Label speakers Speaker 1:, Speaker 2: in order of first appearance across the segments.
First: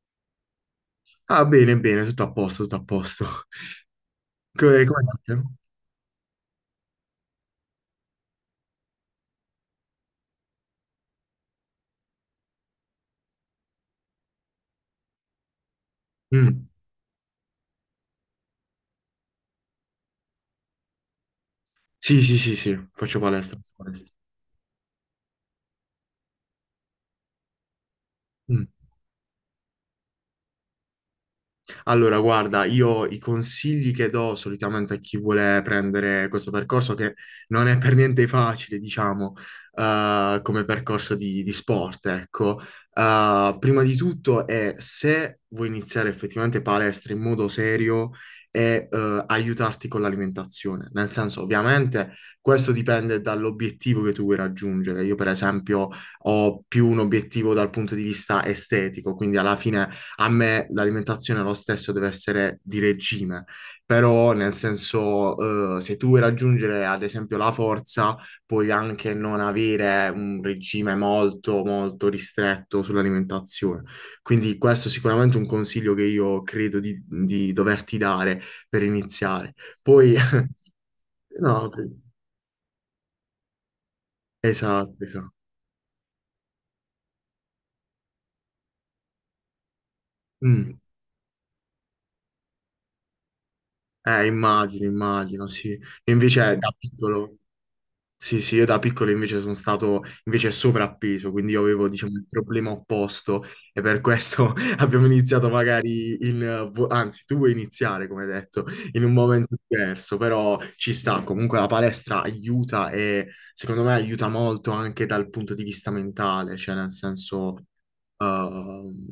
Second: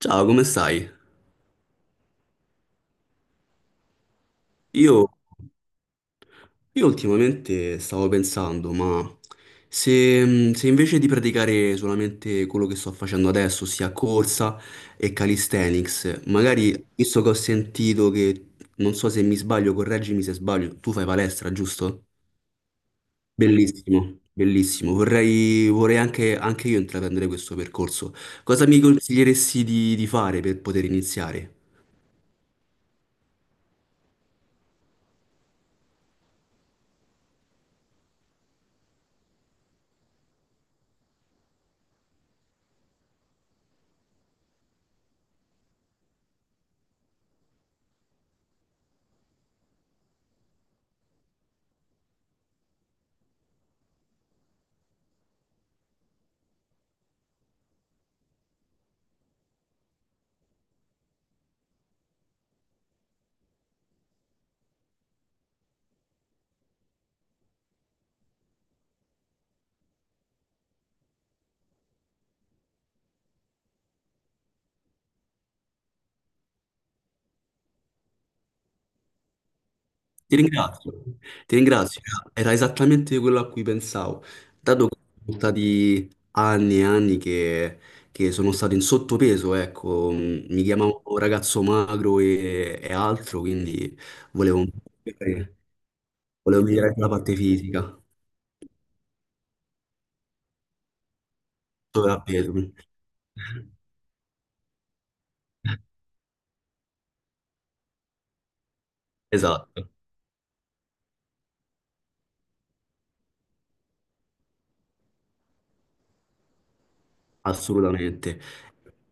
Speaker 1: Ciao, come stai?
Speaker 2: Ah, bene, bene, tutto a posto, tutto a posto.
Speaker 1: Io,
Speaker 2: Come, andate?
Speaker 1: io ultimamente stavo pensando, ma se invece di praticare solamente quello che sto facendo adesso, ossia corsa e calisthenics,
Speaker 2: Mm.
Speaker 1: magari visto che ho sentito che, non so se mi sbaglio, correggimi se sbaglio, tu fai palestra, giusto?
Speaker 2: Sì, sì, sì, sì, faccio palestra, faccio palestra.
Speaker 1: Bellissimo, bellissimo. Vorrei anche io intraprendere questo percorso.
Speaker 2: Mm.
Speaker 1: Cosa mi consiglieresti di fare per poter iniziare?
Speaker 2: Allora, guarda, io i consigli che do solitamente a chi vuole prendere questo percorso, che non è per niente facile, diciamo, come percorso di sport, ecco. Prima di tutto è se vuoi iniziare effettivamente palestra in modo serio e aiutarti con l'alimentazione. Nel senso, ovviamente, questo dipende dall'obiettivo che tu vuoi raggiungere. Io, per esempio, ho più un obiettivo dal punto di vista estetico, quindi alla fine a me l'alimentazione lo stesso deve essere di regime, però nel senso, se tu vuoi raggiungere ad esempio la forza, puoi anche non avere un regime molto, molto ristretto sull'alimentazione. Quindi questo è sicuramente un consiglio che io credo di doverti dare per iniziare. Poi,
Speaker 1: Ti ringrazio, ti
Speaker 2: no,
Speaker 1: ringrazio. Era esattamente quello a cui pensavo. Dato
Speaker 2: esatto,
Speaker 1: che
Speaker 2: esatto.
Speaker 1: sono stati anni e anni che sono stato in sottopeso, ecco, mi
Speaker 2: Mm.
Speaker 1: chiamavo ragazzo magro e altro, quindi volevo,
Speaker 2: Immagino, immagino, sì. Invece
Speaker 1: volevo
Speaker 2: da
Speaker 1: migliorare la
Speaker 2: piccolo...
Speaker 1: parte fisica,
Speaker 2: Sì, sì, io da piccolo invece sono stato invece sovrappeso, quindi io avevo, diciamo, il
Speaker 1: sovrapeso.
Speaker 2: problema opposto e per questo abbiamo iniziato magari in... anzi, tu vuoi iniziare, come detto, in un momento
Speaker 1: Esatto,
Speaker 2: diverso, però ci sta, comunque la palestra aiuta e secondo me aiuta molto anche dal punto di vista mentale, cioè nel senso...
Speaker 1: assolutamente.
Speaker 2: Ehm,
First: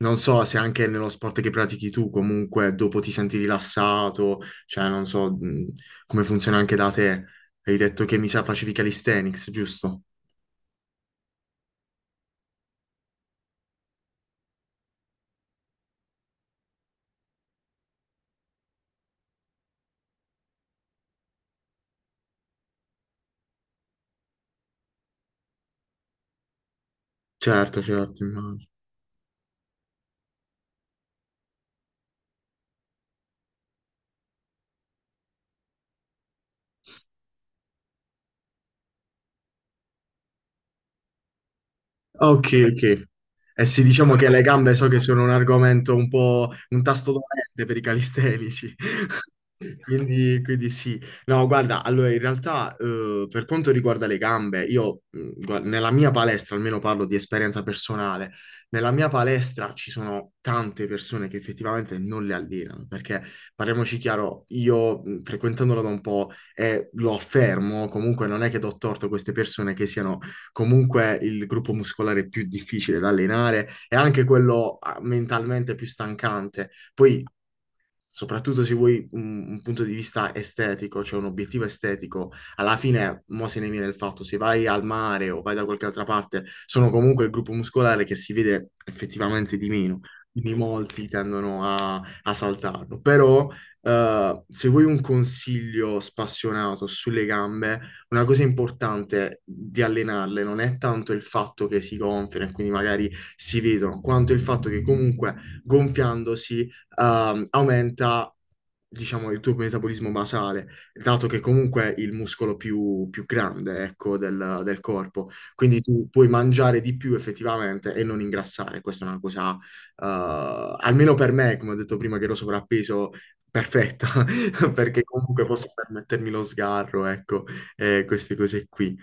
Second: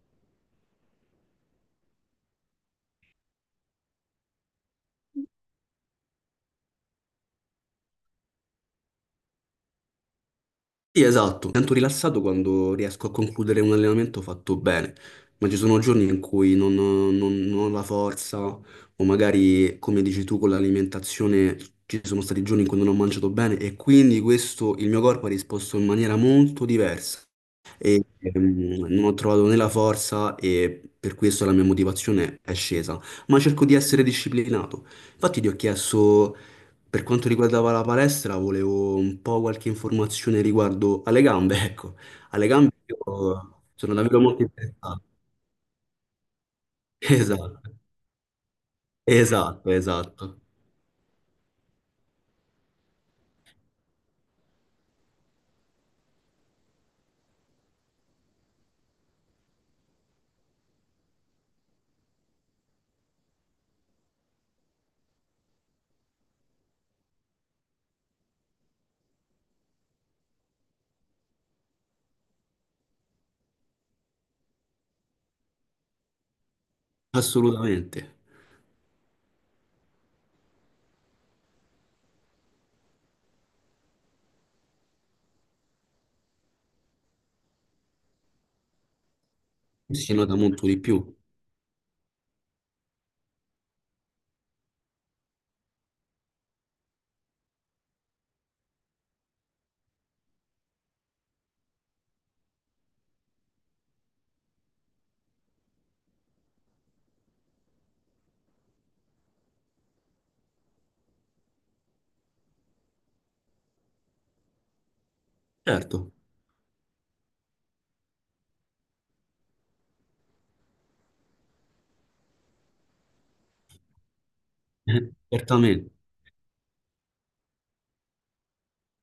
Speaker 2: Non so se anche nello sport che pratichi tu, comunque dopo ti senti rilassato, cioè non so come funziona anche da te, hai detto che mi sa facevi calisthenics, giusto?
Speaker 1: Sì, esatto, mi sento rilassato quando riesco a concludere un allenamento fatto bene, ma ci sono giorni in cui non ho la forza o magari, come dici tu, con l'alimentazione ci sono stati giorni in cui non ho mangiato bene e quindi questo, il mio corpo ha risposto in maniera molto diversa.
Speaker 2: Certo, certo, immagino.
Speaker 1: Non ho trovato né la forza e per questo la mia motivazione è scesa, ma cerco di essere disciplinato. Infatti ti ho chiesto, per quanto riguardava la palestra, volevo un po' qualche informazione riguardo alle gambe, ecco, alle
Speaker 2: Ok,
Speaker 1: gambe io
Speaker 2: ok. Eh sì,
Speaker 1: sono
Speaker 2: diciamo
Speaker 1: davvero
Speaker 2: che le
Speaker 1: molto
Speaker 2: gambe so che
Speaker 1: interessato.
Speaker 2: sono un argomento un po' un tasto
Speaker 1: Esatto,
Speaker 2: dolente per i calistenici.
Speaker 1: esatto,
Speaker 2: Quindi,
Speaker 1: esatto,
Speaker 2: quindi sì. No, guarda, allora in realtà per quanto riguarda le gambe, io guarda, nella mia palestra, almeno parlo di esperienza personale, nella mia palestra ci sono tante persone che effettivamente non le allenano, perché parliamoci chiaro, io frequentandola da un po' e lo affermo, comunque non è che do torto a queste persone che siano comunque il gruppo muscolare più difficile da allenare e anche quello mentalmente più stancante. Poi
Speaker 1: assolutamente.
Speaker 2: Soprattutto se vuoi un punto di vista estetico, cioè un obiettivo estetico, alla fine, mo se ne viene il fatto, se vai al mare o vai da qualche altra parte, sono comunque il gruppo muscolare che si vede effettivamente di meno,
Speaker 1: Si nota
Speaker 2: quindi
Speaker 1: molto di
Speaker 2: molti
Speaker 1: più,
Speaker 2: tendono a saltarlo. Però, se vuoi un consiglio spassionato sulle gambe, una cosa importante di allenarle non è tanto il fatto che si gonfiano e quindi magari si vedono, quanto il fatto che comunque gonfiandosi aumenta, diciamo, il tuo metabolismo basale, dato che comunque è il muscolo più grande, ecco, del corpo. Quindi tu
Speaker 1: certo,
Speaker 2: puoi mangiare di più effettivamente e non ingrassare. Questa è una cosa, almeno per me, come ho detto prima, che ero sovrappeso, perfetta, perché comunque posso
Speaker 1: certamente.
Speaker 2: permettermi lo sgarro, ecco, e queste cose qui.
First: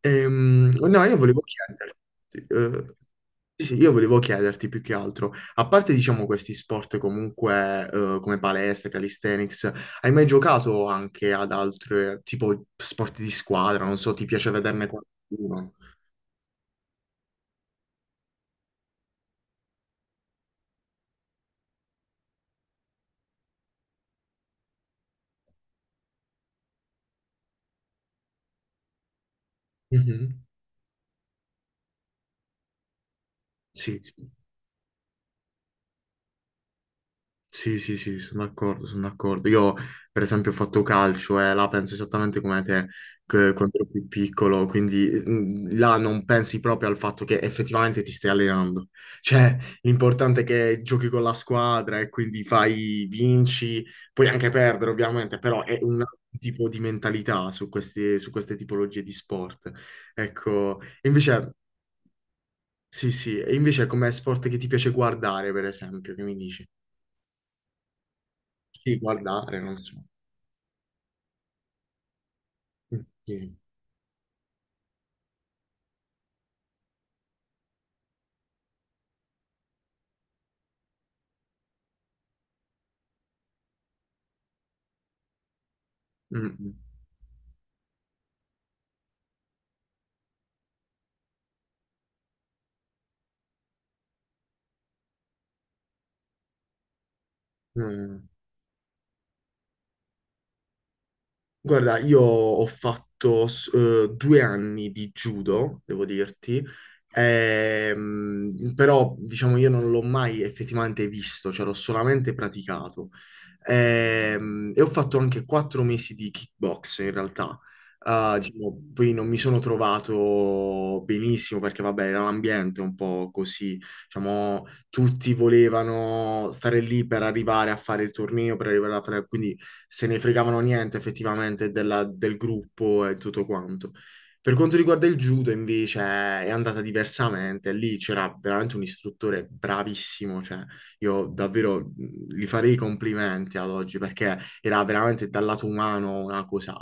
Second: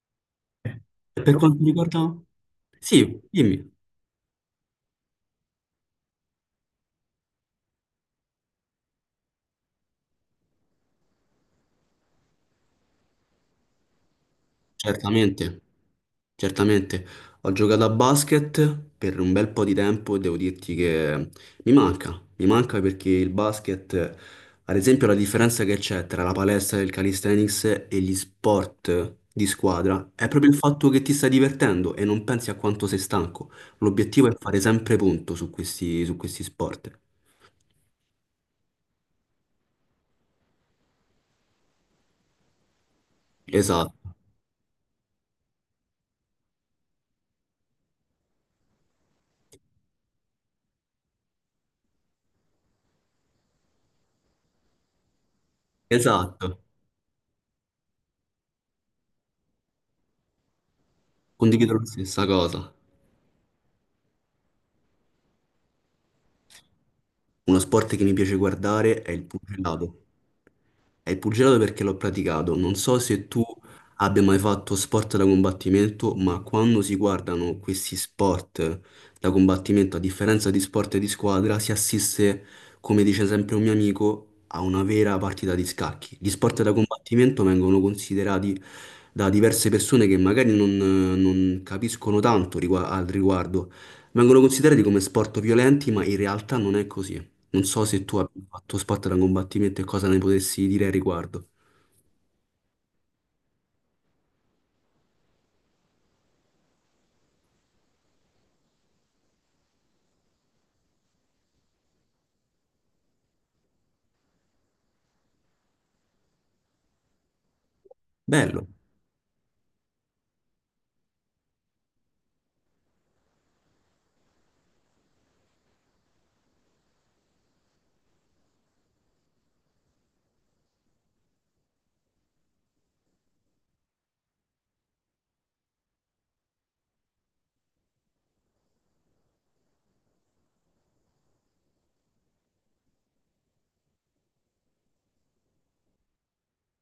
Speaker 2: No, io
Speaker 1: E per
Speaker 2: volevo
Speaker 1: quanto riguarda.
Speaker 2: chiederti,
Speaker 1: Sì,
Speaker 2: sì, sì,
Speaker 1: dimmi.
Speaker 2: io volevo chiederti più che altro, a parte diciamo questi sport comunque come palestra, calisthenics, hai mai giocato anche ad altre tipo sport di squadra? Non so, ti piace vederne
Speaker 1: Certamente,
Speaker 2: qualcuno?
Speaker 1: certamente. Ho giocato a basket per un bel po' di tempo e devo dirti che mi manca perché il basket, ad esempio, la differenza che c'è tra la palestra del calisthenics e gli sport di squadra è
Speaker 2: Mhm.
Speaker 1: proprio il fatto che ti stai divertendo e non pensi a quanto sei stanco.
Speaker 2: Sì, sì.
Speaker 1: L'obiettivo è fare sempre punto su questi sport.
Speaker 2: Sì, sì, sì, sono d'accordo, sono d'accordo. Io, per esempio, ho fatto calcio e là penso esattamente come te che quando ero
Speaker 1: Esatto,
Speaker 2: più piccolo, quindi là non pensi proprio al fatto che effettivamente ti stai allenando. Cioè, l'importante è che giochi con la squadra e quindi fai, vinci, puoi anche perdere, ovviamente, però è un altro
Speaker 1: esatto.
Speaker 2: tipo di mentalità su queste tipologie di sport. Ecco. E invece,
Speaker 1: Condivido la stessa cosa.
Speaker 2: sì, sì, e invece come sport che ti piace guardare, per esempio, che mi dici?
Speaker 1: Uno sport che mi piace
Speaker 2: Sì,
Speaker 1: guardare è il
Speaker 2: guardare, non so.
Speaker 1: pugilato. È il pugilato perché l'ho praticato. Non so se tu abbia mai fatto sport da combattimento, ma quando si guardano questi sport da combattimento, a differenza di sport di squadra, si assiste, come dice sempre un mio amico, a una vera partita di scacchi. Gli sport da
Speaker 2: うん、うん、うん。うん
Speaker 1: combattimento vengono considerati da diverse persone che magari non capiscono tanto al riguardo. Vengono considerati come sport violenti, ma in realtà non è così. Non so se tu abbia fatto sport da combattimento e cosa ne potessi dire al riguardo.
Speaker 2: Guarda, io ho fatto 2 anni di judo, devo dirti, però diciamo io non l'ho mai effettivamente visto, cioè l'ho solamente praticato. E ho fatto anche 4 mesi di kickbox in realtà. Ah,
Speaker 1: Bello.
Speaker 2: diciamo, poi non mi sono trovato benissimo perché vabbè era un ambiente un po' così, diciamo tutti volevano stare lì per arrivare a fare il torneo, per arrivare a fare... quindi se ne fregavano niente effettivamente del gruppo e tutto quanto. Per quanto riguarda il judo, invece, è andata diversamente. Lì c'era veramente un istruttore bravissimo, cioè io davvero gli farei i complimenti ad oggi perché era veramente dal lato umano una cosa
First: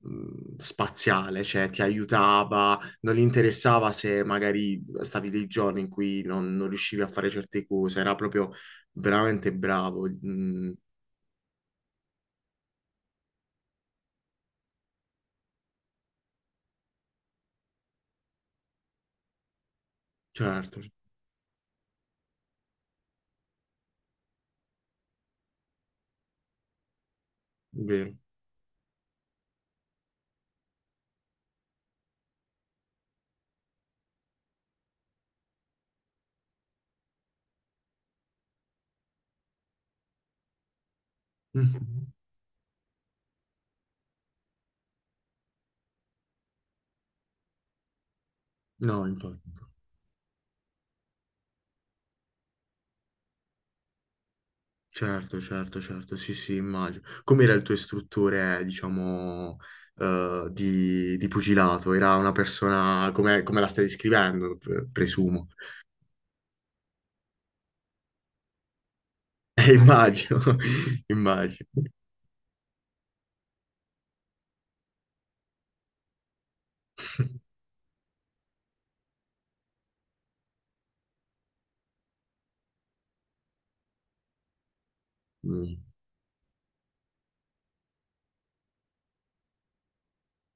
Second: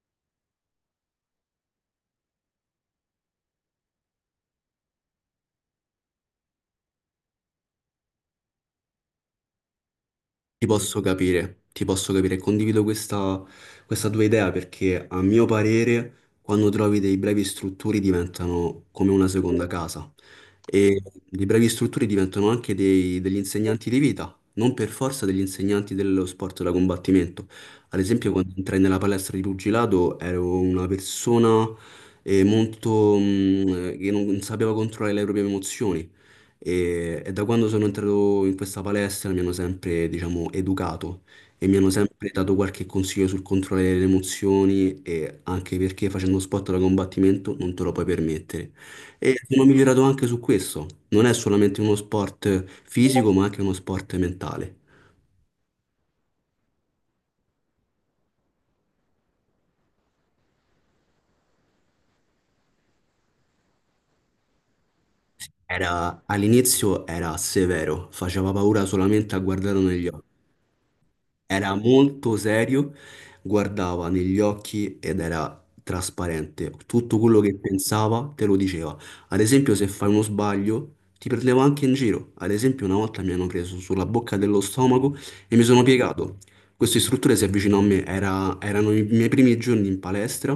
Speaker 2: spaziale, cioè ti aiutava, non gli interessava se magari stavi dei giorni in cui non riuscivi a fare certe cose, era proprio veramente bravo.
Speaker 1: Ti posso capire, condivido questa tua idea perché a mio parere quando trovi dei brevi istruttori diventano come una seconda casa
Speaker 2: Certo.
Speaker 1: e i brevi istruttori diventano anche degli insegnanti di vita, non per forza degli insegnanti dello sport da combattimento. Ad
Speaker 2: Vero.
Speaker 1: esempio quando entrai nella palestra di pugilato ero una persona molto, che non sapeva controllare le proprie emozioni. E da quando sono entrato in questa palestra mi hanno sempre, diciamo, educato e mi hanno
Speaker 2: Mhm.
Speaker 1: sempre dato qualche consiglio sul controllo delle emozioni e anche perché facendo sport da combattimento non te lo puoi permettere.
Speaker 2: No,
Speaker 1: E
Speaker 2: infatti.
Speaker 1: sono migliorato anche su questo. Non è solamente uno sport fisico, ma anche uno sport mentale.
Speaker 2: Certo, certo, certo, sì, sì, immagino. Com'era il tuo istruttore, diciamo, di pugilato? Era una persona come la stai descrivendo, presumo.
Speaker 1: All'inizio era severo, faceva paura solamente a guardarlo negli occhi.
Speaker 2: Immagino, immagino.
Speaker 1: Era molto serio, guardava negli occhi ed era trasparente. Tutto quello che pensava te lo diceva. Ad esempio, se fai uno sbaglio, ti prendeva anche in giro. Ad esempio, una volta mi hanno preso sulla bocca dello stomaco e mi
Speaker 2: Mm.
Speaker 1: sono piegato. Questo istruttore si avvicinò a me, erano i miei primi giorni in palestra,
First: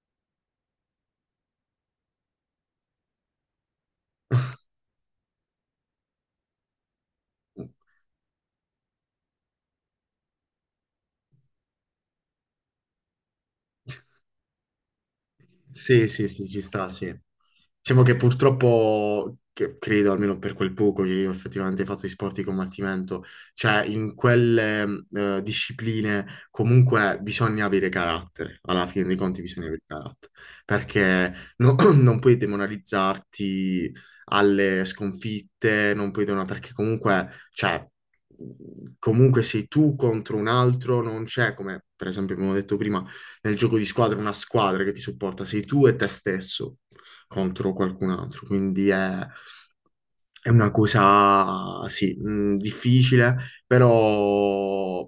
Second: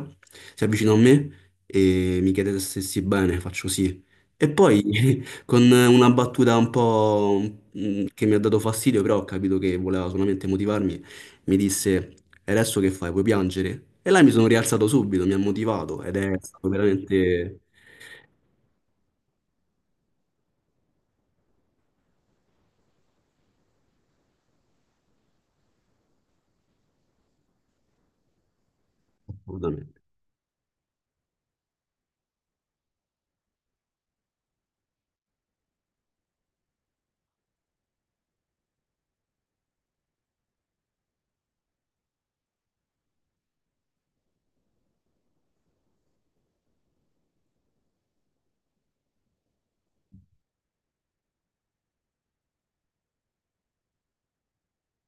Speaker 1: si avvicinò a me e mi chiede se stessi bene, faccio sì. E poi. Con una battuta un po' che mi ha dato fastidio, però ho capito che voleva solamente motivarmi, mi disse: E adesso che fai? Vuoi piangere? E là mi sono rialzato subito, mi ha motivato
Speaker 2: Sì,
Speaker 1: ed
Speaker 2: sì,
Speaker 1: è
Speaker 2: sì, ci
Speaker 1: stato
Speaker 2: sta, sì.
Speaker 1: veramente.
Speaker 2: Diciamo che purtroppo, che credo almeno per quel poco che io effettivamente faccio i sport di combattimento, cioè in quelle discipline comunque bisogna avere carattere, alla fine dei conti bisogna avere
Speaker 1: Assolutamente.
Speaker 2: carattere, perché non puoi demoralizzarti alle sconfitte, non puoi demoralizzarti, perché comunque, cioè, comunque sei tu contro un altro, non c'è, come per esempio abbiamo detto prima, nel gioco di squadra è una squadra che ti supporta, sei tu e te stesso contro qualcun altro, quindi è una cosa, sì, difficile, però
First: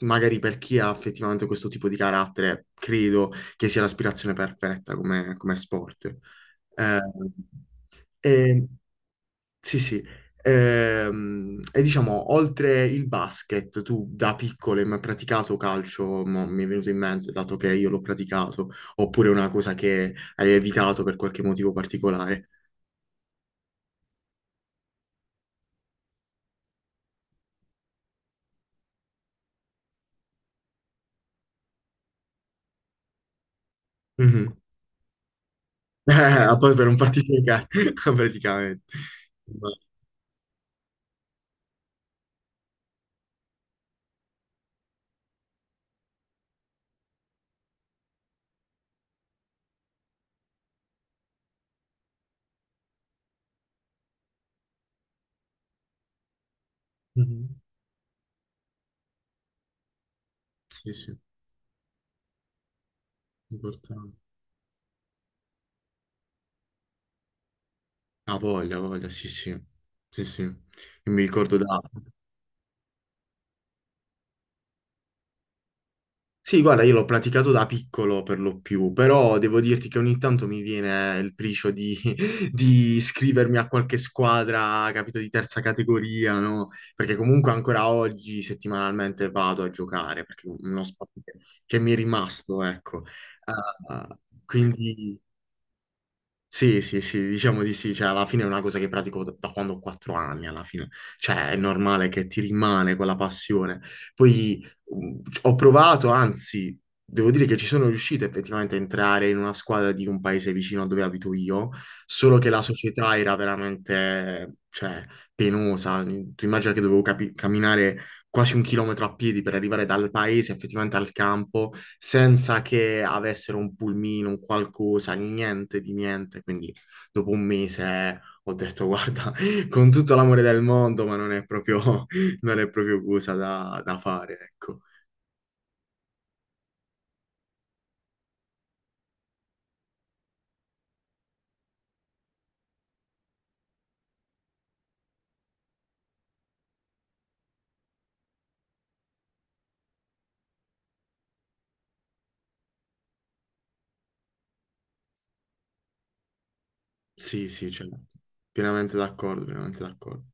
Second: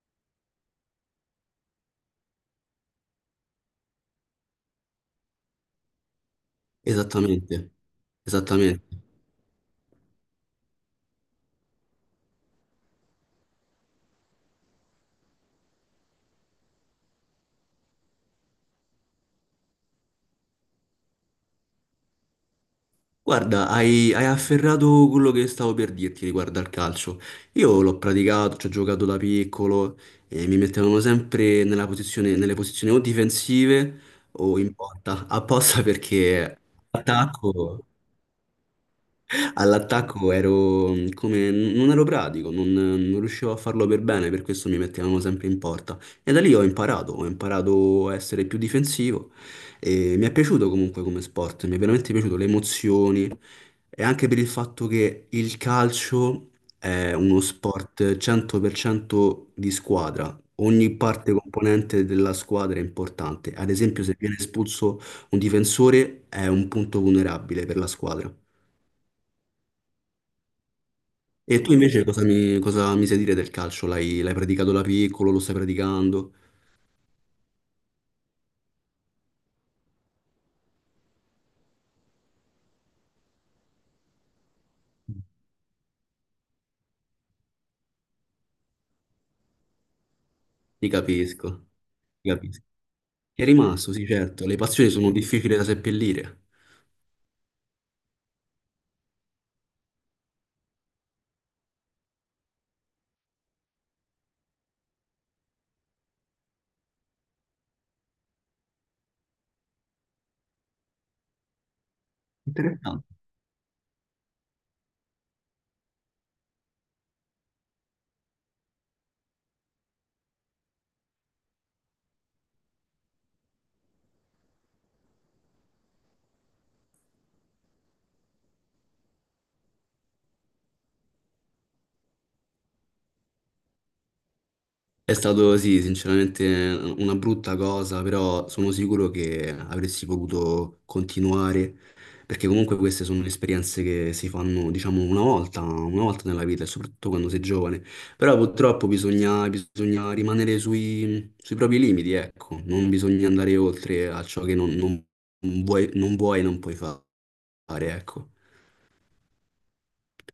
Speaker 2: magari per chi ha effettivamente questo tipo di carattere, credo che sia l'aspirazione perfetta come sport. Eh,
Speaker 1: Esattamente,
Speaker 2: e
Speaker 1: esattamente.
Speaker 2: sì, sì. E diciamo, oltre il basket, tu da piccolo hai mai praticato calcio? Mo mi è venuto in mente, dato che io l'ho praticato, oppure una cosa che hai evitato per qualche motivo particolare?
Speaker 1: Guarda, hai afferrato quello che stavo per dirti riguardo al calcio. Io l'ho praticato, ci ho giocato da piccolo e mi mettevano sempre nella nelle posizioni o difensive
Speaker 2: Mhm.
Speaker 1: o in porta, apposta
Speaker 2: Eh, a
Speaker 1: perché
Speaker 2: poi per non farti giocare,
Speaker 1: attacco.
Speaker 2: praticamente. Ma-
Speaker 1: All'attacco ero come. Non ero pratico, non riuscivo a farlo per bene, per questo mi mettevano sempre in porta. E da lì ho imparato a essere più difensivo e mi è piaciuto comunque come sport, mi è veramente piaciuto le emozioni e anche per il fatto che il calcio è uno
Speaker 2: Mhm.
Speaker 1: sport 100% di squadra.
Speaker 2: Sì,
Speaker 1: Ogni
Speaker 2: sì,
Speaker 1: parte componente della squadra è importante. Ad esempio, se
Speaker 2: importante.
Speaker 1: viene espulso un difensore è un punto vulnerabile per la squadra.
Speaker 2: Ah, voglia, voglia, sì, sì. Sì, sì. Io mi ricordo
Speaker 1: E tu
Speaker 2: da...
Speaker 1: invece cosa mi sai dire del calcio? L'hai praticato da piccolo, lo stai praticando?
Speaker 2: Sì, guarda, io l'ho praticato da piccolo per lo più, però devo dirti che ogni tanto mi viene il pricio di, di iscrivermi a qualche squadra, capito, di terza categoria, no? Perché comunque ancora oggi settimanalmente vado a giocare, perché è uno
Speaker 1: Ti
Speaker 2: sport che
Speaker 1: capisco,
Speaker 2: che mi è
Speaker 1: ti capisco.
Speaker 2: rimasto, ecco.
Speaker 1: È rimasto, sì,
Speaker 2: Eh,
Speaker 1: certo. Le passioni sono
Speaker 2: quindi...
Speaker 1: difficili da seppellire.
Speaker 2: Sì, sì, sì, diciamo di sì, cioè alla fine è una cosa che pratico da quando ho 4 anni, alla fine, cioè è normale che ti rimane quella passione. Poi ho provato, anzi, devo dire che ci sono riuscito effettivamente a entrare in una squadra di un paese vicino a dove abito io, solo che la
Speaker 1: Interessante.
Speaker 2: società era veramente, cioè, penosa. Tu immagina che dovevo camminare quasi un chilometro a piedi per arrivare dal paese effettivamente al campo, senza che avessero un pulmino, un qualcosa, niente di niente. Quindi dopo un mese ho detto, guarda, con tutto l'amore del mondo, ma non è proprio, non è proprio cosa da fare, ecco.
Speaker 1: È stato, sì, sinceramente una brutta cosa, però sono sicuro che avresti potuto continuare, perché comunque queste sono esperienze che si fanno, diciamo, una volta nella vita, e soprattutto quando sei giovane. Però purtroppo bisogna rimanere sui propri limiti, ecco, non bisogna andare oltre a ciò che non vuoi e non puoi
Speaker 2: Sì, sì,
Speaker 1: fare,
Speaker 2: certo.
Speaker 1: ecco.
Speaker 2: Pienamente d'accordo, pienamente d'accordo.